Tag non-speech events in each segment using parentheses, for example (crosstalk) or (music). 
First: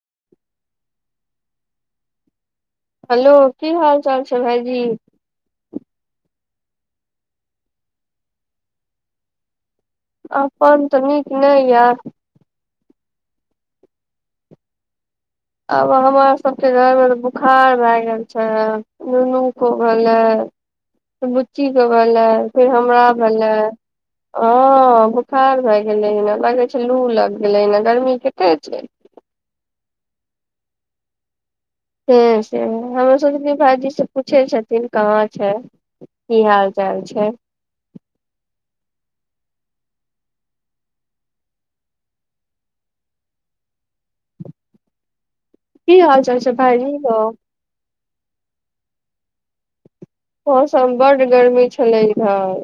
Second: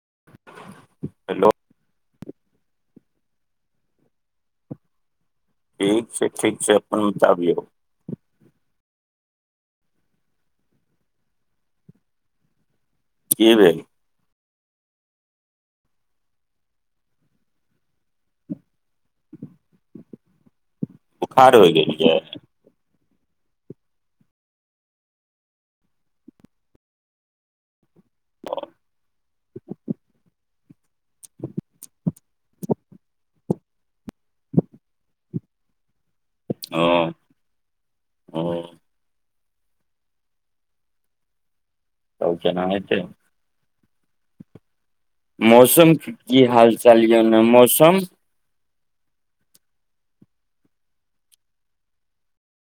(inaudible) Hello hello की हाल चाल छैय भाईजी? ठीक छैय ठीक छैय अपन बताबियौ। अपन तऽ नीक नहि य। कि भेल? आब हमरा सभके घरमे तऽ बुखार लागल छैय नुनूक भेलै। बोखार होइ बुच्चीके गेल यै भेलै फेर हमरा भेलै। हँ बुखार भए गेलै ह लगै छैय लू लैग गेलै गर्मी कतेक छैय। (inaudible) (inaudible) ह से हमरा भाायजी से पूछै छथिन कहाँ छैय? की हाल चाल हँ छैय? हँ तब केना हेतै? मौसम की क हाल चाल कि छै हाल भाईजी चाल यौ य ने मौसम? मौसम बड् गर्मी छलै इधर।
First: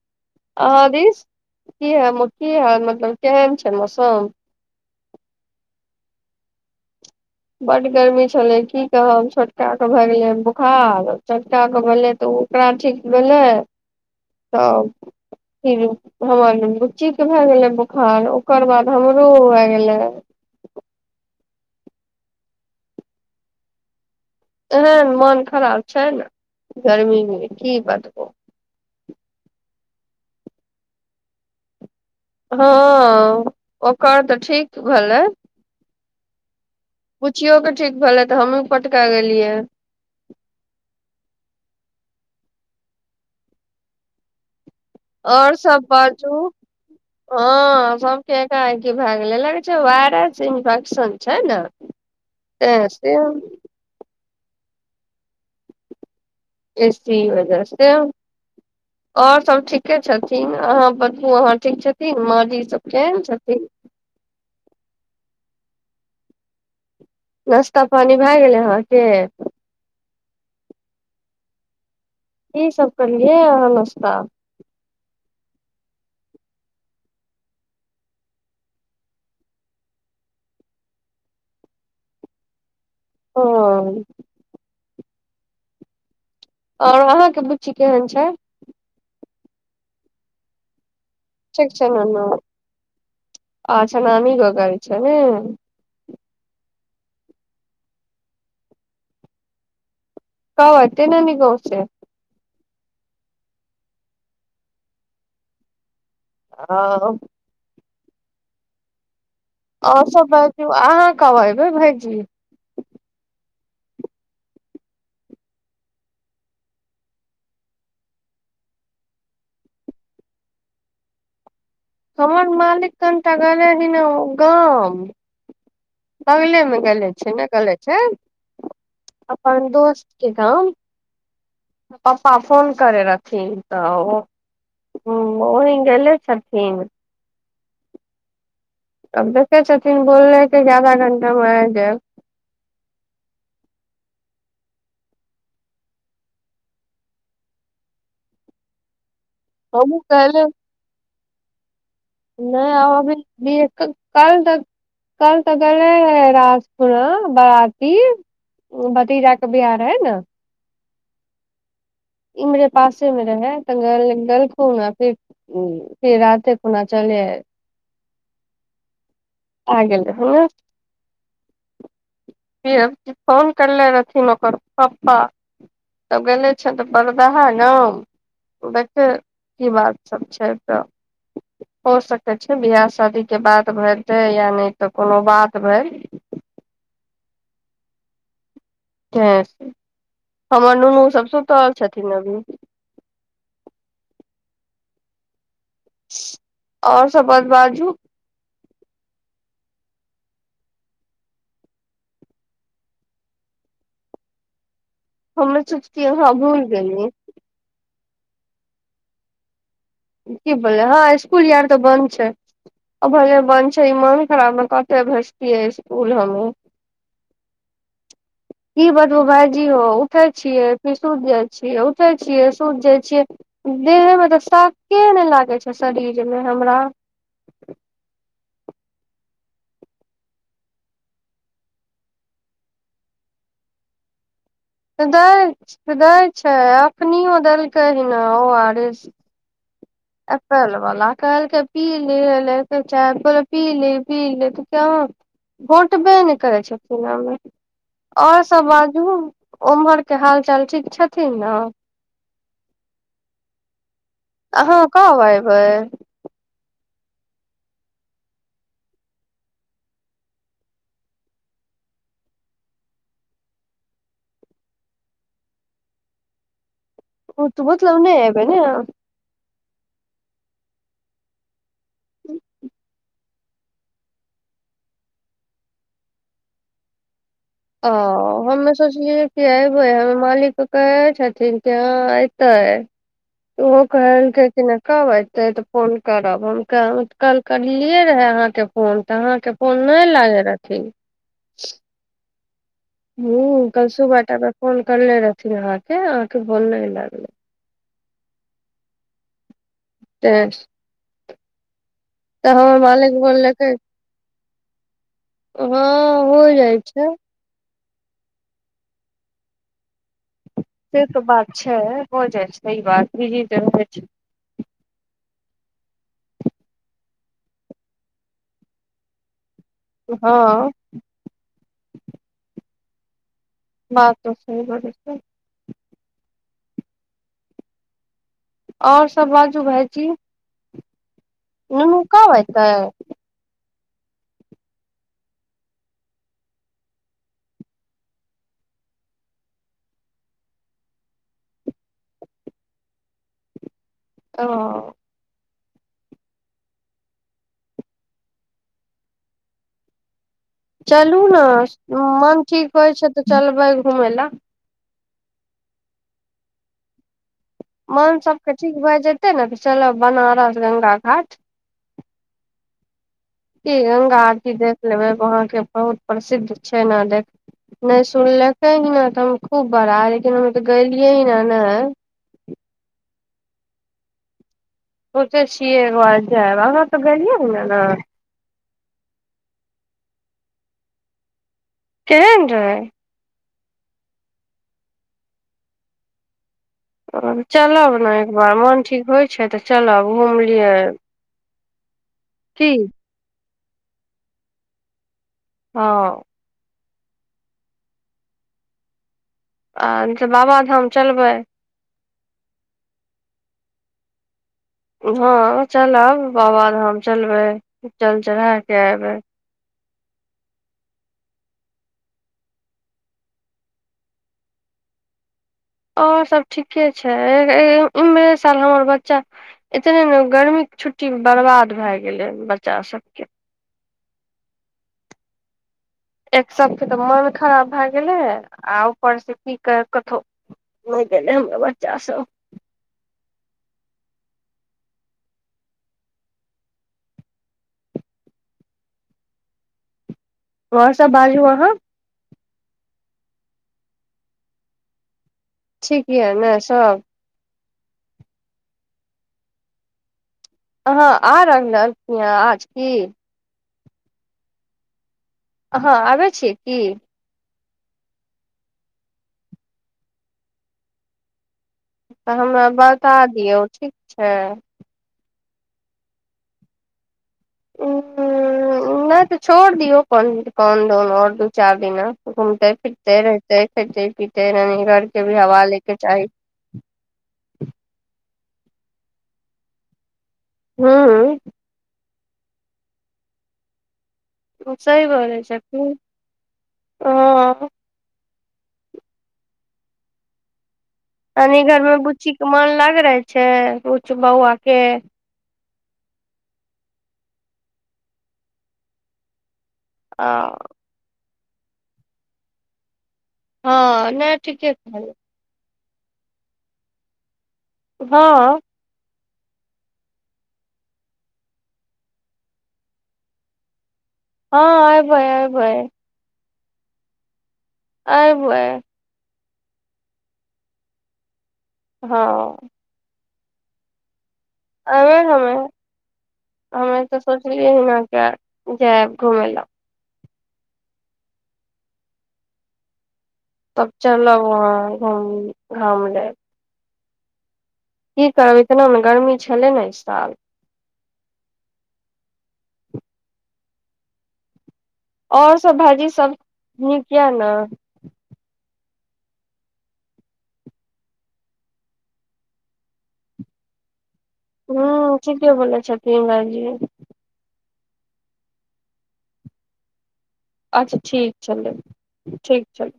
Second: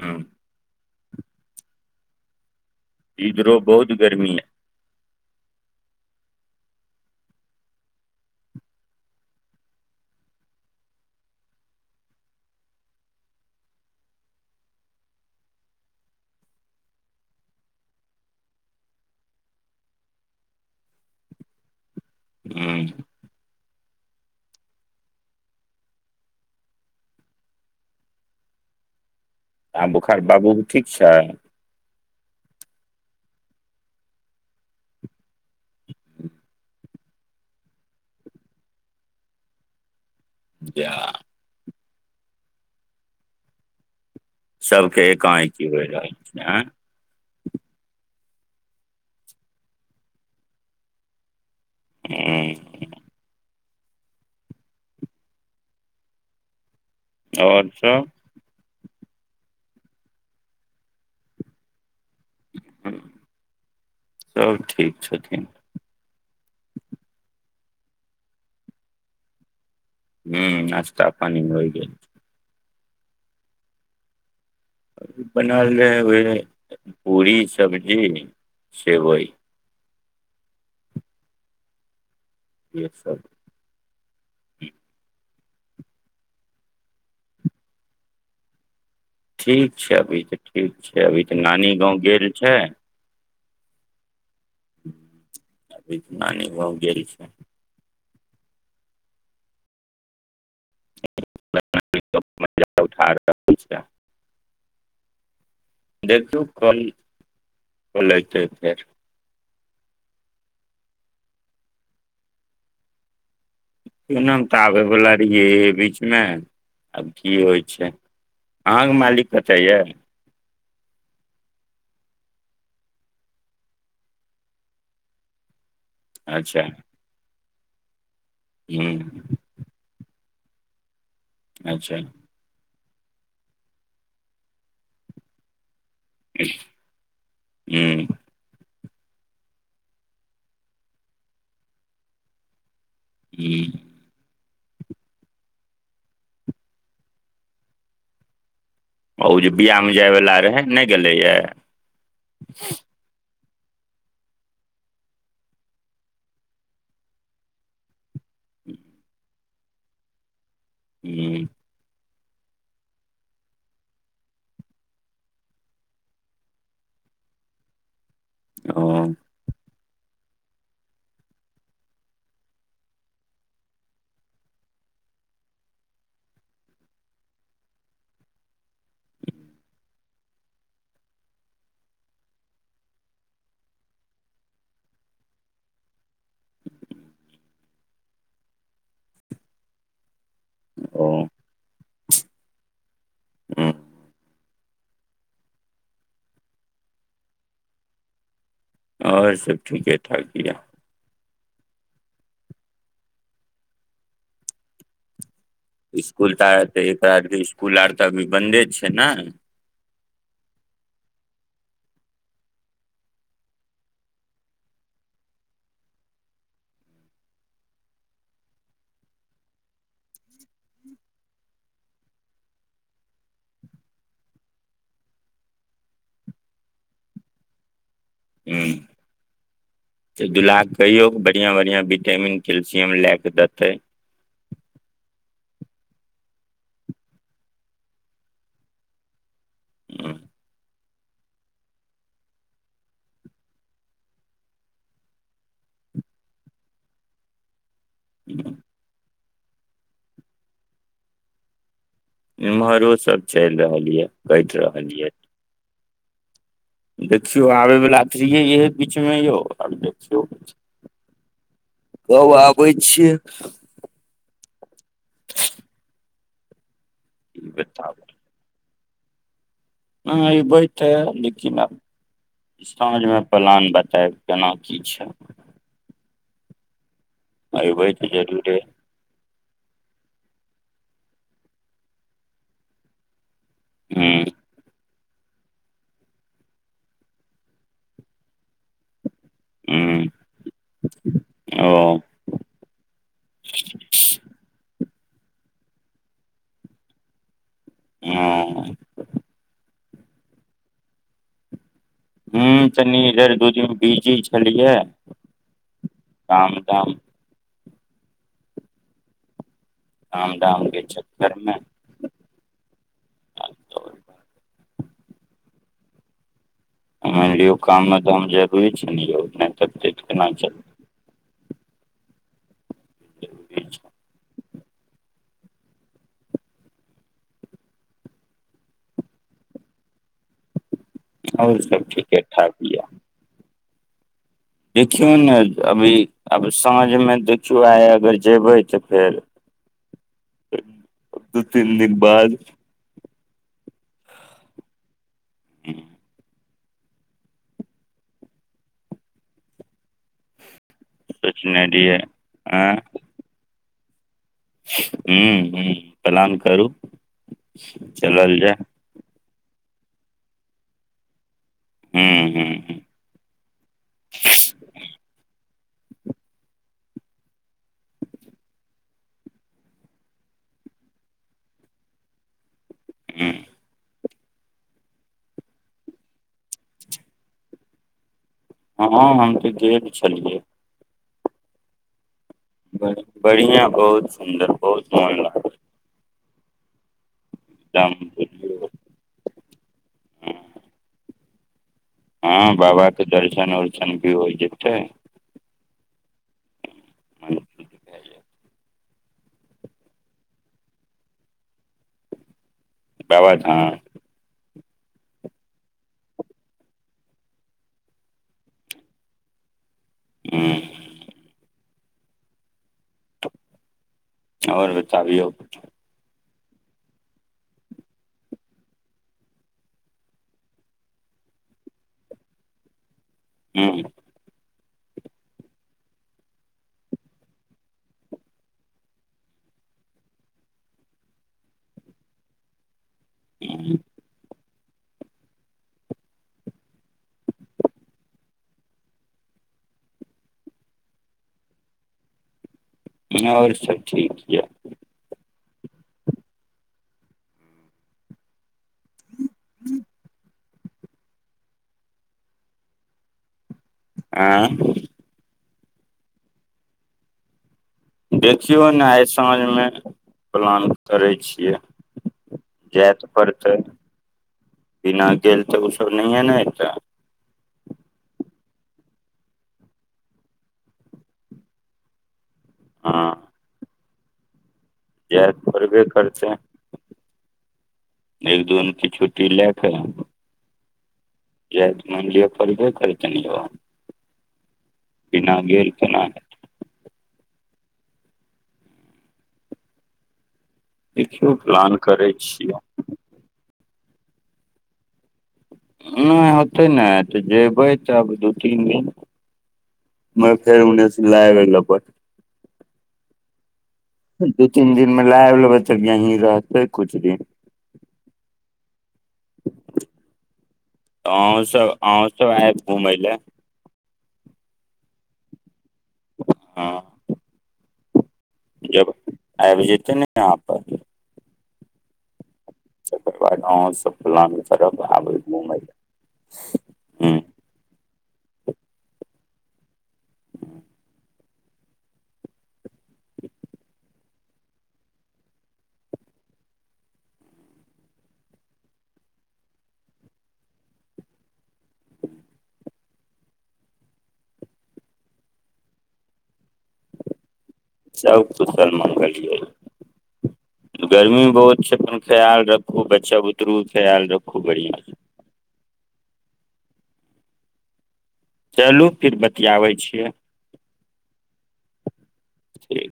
हँ ह दीश की हा की हाल मतलब केहन इधरो छ बहुत मौसम? गर्मी यै बड्ड गर्मी छलै की कहब छोटके भए गेलै बोखार छोटकाे भेलै तऽ ओकरा ठीक भेलै तब फेर हमर बुच्चीके भए गेलै बोखार ओकर बाद हमरो भय गेलै (inaudible) हूँ हैन मोन खराब छनि गर्मी मे की बात कहुँ। आ बोखार बाबू क ठीक छैय। हँ ओकर तऽ ठीक भेलै। पुछियोकेऽ ठीक भेलै तऽ हमहूँ पटका गेलियै। जा सबके आओर एकाएकी होइ सब रहल छै बाजू आँय हँ सब एकाएक भए गेलै लगै छैय वायरस छैय इन्फेक्शन छैय ने हूँ त से एसी वजह आओर से। सब और सब ठीके छथिन अहाँ बजियो अहाँं ठीक छि? मजी सब हूं, केहेन छथिन? सब ठीक छथिन नाश्ता पानि भए गेलै अहाँके? पानि मोर गेल की सब करलियै अहाँनस्ता बनाल नै आवै य पूरी सब्जी सेवइ इहे सब हँ और अहाँके बुच्ची केहन छै ठीक छै अभी तऽ ठीक छै अभी तऽ ठीक नानी छै गाँव ननू गेल छै अच्छा नानी गाँव गैल छै नै नानी‌ गाँव गेल छैय कब एतै ननी गाँव से (unintelligible) देखू कल कल ऐतै फेर आओर सभ बाजू अहाँ कब अयबै भैईजी एनाम तऽ आबयवला रहियै बीचमे आब की होइ छै अहाँक मालिक कतय यए हमर मालिक कनीटा गेलै ही नै गाम (inaudible) बगले अच्छा मे गेले छै ने गले छै हूँ अपन दोस्त के गाम अच्छा हूँ पपा फोन करै रहथिन तऽ ओहि केने छलखिन हुं आब देखै छथिन बोल लकै जे आधा घण्टामे आइब जायब हूं ओ जे बिया मे हमहु जाय वाला कहले रहे नइ गेले ये नहि हम अभी ये कल तक कल तऽ गले रहे ह राजपुरा बारती भतीजा क बियाह रहे नऽ हू ई मेे पासे मे रहे तऽ गल गलखून फिर उ फिर राते खुना चल (unintelligible) ओ आ गेल हू ना पीर फौन करले रहथिन ओकर पपा तब गेले छैथ तऽ परदाहा न देखै की बात सब छै तऽ हो सकै छै बिहा शादी के बाद भरि छै या नैय तऽ कोनो बात भेल त (inaudible) हमर नूनू ओ सब शूतल छथिन अभी हूँ आओर सब (inaudible) बाजू आओर सब ठीके ठाक या हमे सोचतियै अहाँ इसकुल भूल तऽ गेलियै एकरा इसकुल आर तऽ अभी बन्दे छै न की बोलै हँ स्कूल यर तऽ बन्द छै ओ भले बन्द छै मन खराब मे कते भेजतियै इसकुल हम (inaudible) की बतबू भाइजी यौ उठै छियै फी सुत जाइ छियै उठै छियै सूत जाइ छियै देहेमे तऽ शाके नइ लागै छै शरीरमे हमरा हू तऽ दुलाक कहियो बढ़िआँ बढ़िआँ विटामिन कैल्सियम लए कऽ देतै दै दै छै अखनिओ देलकै हन ओ आर एस हुँ एल बला कहलके (inaudible) पी ले पी ले पी ले तू क्य हो घोटबे नइ करै छै पिनामे आओर सभ बाजू ओम्हरके हालचाल ठीक छथिन न एम्हरो सब चलि रहल ये आहां कब अएबै देखियौ आबयवला थिहैये बीचमे यौ आब देखियौ कब आबै छियै ओ ई तऽ मतलब नहि हेबै ने ह ई बैते लेकिन आब साझ मे प्लान बताएब केना की छैय अ तऽ जरूरे हममे सोचिलिए अयबै हमर मालिक कहे छथिन कि ह एऐतै त ओ (inaudible) हुँ कहल छै कि नहि कहब एऐते तऽ फोन करब हम कल (inaudible) करलियै रहे अहाँके फोन तऽ अहाँके फोन हुँ नैय लागे रहथिन ओ हां कल सुबह टामे फोन करने रहथिन अहाँके अहाँके फौन नहि लगलै ह (inaudible) तऽ ह तऽ हमर तनी मालिक रर दू (inaudible) दिन बोललकै बीजी छलियै हँ हो काम जाइ धाम छै हँ से त बात छै हो जाइ सही बात ज छै ह यो कामे काममे त हम जरूरी छै ने य नहि तऽ पेट केना हँ अ ह बात तऽ सही बड़ स आओर सब बाजु भाइ जी आओर सब ठीके ठाक छै देखियौ ने अभी अब साँझमे देखियौ आइ अगर जेबै तऽ फेर दू तीन दिन बाद ओ ह चलू ने सोचने रहियै मन ठीक आँय होइ छै तऽ चलबै घुमय लऽ ह ह प्लान करू मन चलल सभके जाय ठीक भए जेतै ने तऽ चलब बनारस गंगा घाट। ह्म हँ ह ई गंगा आथी देख लेबै वहाँके बहुत प्रसिद्ध छैय ने देख नहि सुनलकै ह ने तऽ हम खूब बड़ा लेकिन हममे तऽ गेलियै ह ने नहि ह ह ओते छियै बाद जायब अहाँ तऽ गेलियै ने ने ने हँ हम तऽ गेल छलियै केहन रहै बढ़िआं बहुत सुन्दर बहुत मोन लागत चलब ने एकबार बुझियौ मोन ठीक होइ छै तऽ चलब घूमलियै हँ बाबाके दर्शन उर्शन भी होइ जतै हँ म आ तऽ बाबाधाम चलबै बाबाधाम हँ चलब बाबाधाम चलबैचल चढ़ा कऽ अयबै ह्म आओर बताबियौ सब ठीके छैय इमहरे साल हमर बच्चा एतने ने गर्मी के छुट्टी बर्बाद भए गेलै बच्चा सबके हँ एक सप्त तऽ मोन खराब भए गेलै आ ऊपर से पी कऽ कतहु नहि गेलै हमरा बच्चाा सब। हूँ आओर सब बाजू अहाँ। आओर सब ठीक य। ठीक य ने सब? (unintelligible) अहाँ आ रहल छिय आज की? आँ हाँ आबै छी की? देखियौ ने आइ साँझमे प्लान करै छियै। तऽ हमरा जायत बता पड़तै दियौ ठीक छै बिना गेल तऽ उ सब नहि न अबिता। हूँ नहि तऽ छोड़ दियौ पन आओर दू चार दिना। घूमते हँ फिरते रहतेै खेते पीते। (unintelligible) के जाय भी तऽ हवा पड़बे लेके चाही। करतै एक दोन क छुटी ले कऽ हूँ (unintelligible) सही बिना बोलै गेल छथींन केना हेतै हँ। देखियौ आनि प्लान घर मे करै बुच्ची के छियै मोन लाग रहे छैय कछु बौआ के? नै होतै ने तऽ जयबै तब दू तीन दिन आ (unintelligible) हँ नहि दू तीन ठीके दिनमे कहलियै लय लेबै तऽ यहीं रहतै कुछ दिन। हँ आहों सब आहों सब आयब घुमय लए। हँ अइबै अइबै। हँ आइबय आइब जेतय ने कहाँ पर हँ चककरवा गांव सब फला अबे हमे हमे लए तऽ हूँ सोचलियै ह ने जायब घुमय ला। तब चलब वहाँ घूम घाम लेब। की करब इतना ने गरमी छलै ने इ साल ओर सब भाइजी सब नीक या ने? सब कुशल मंगल यैय। गर्मी बहुत छैय अपन ख्याल रखो बच्चा बुतरु ख्याल रखु। हू ठीके बोलय छथिन भाई जी। चलू फिर बतियाबै छियै। अच्छा ठीक चलै ठीक छैय।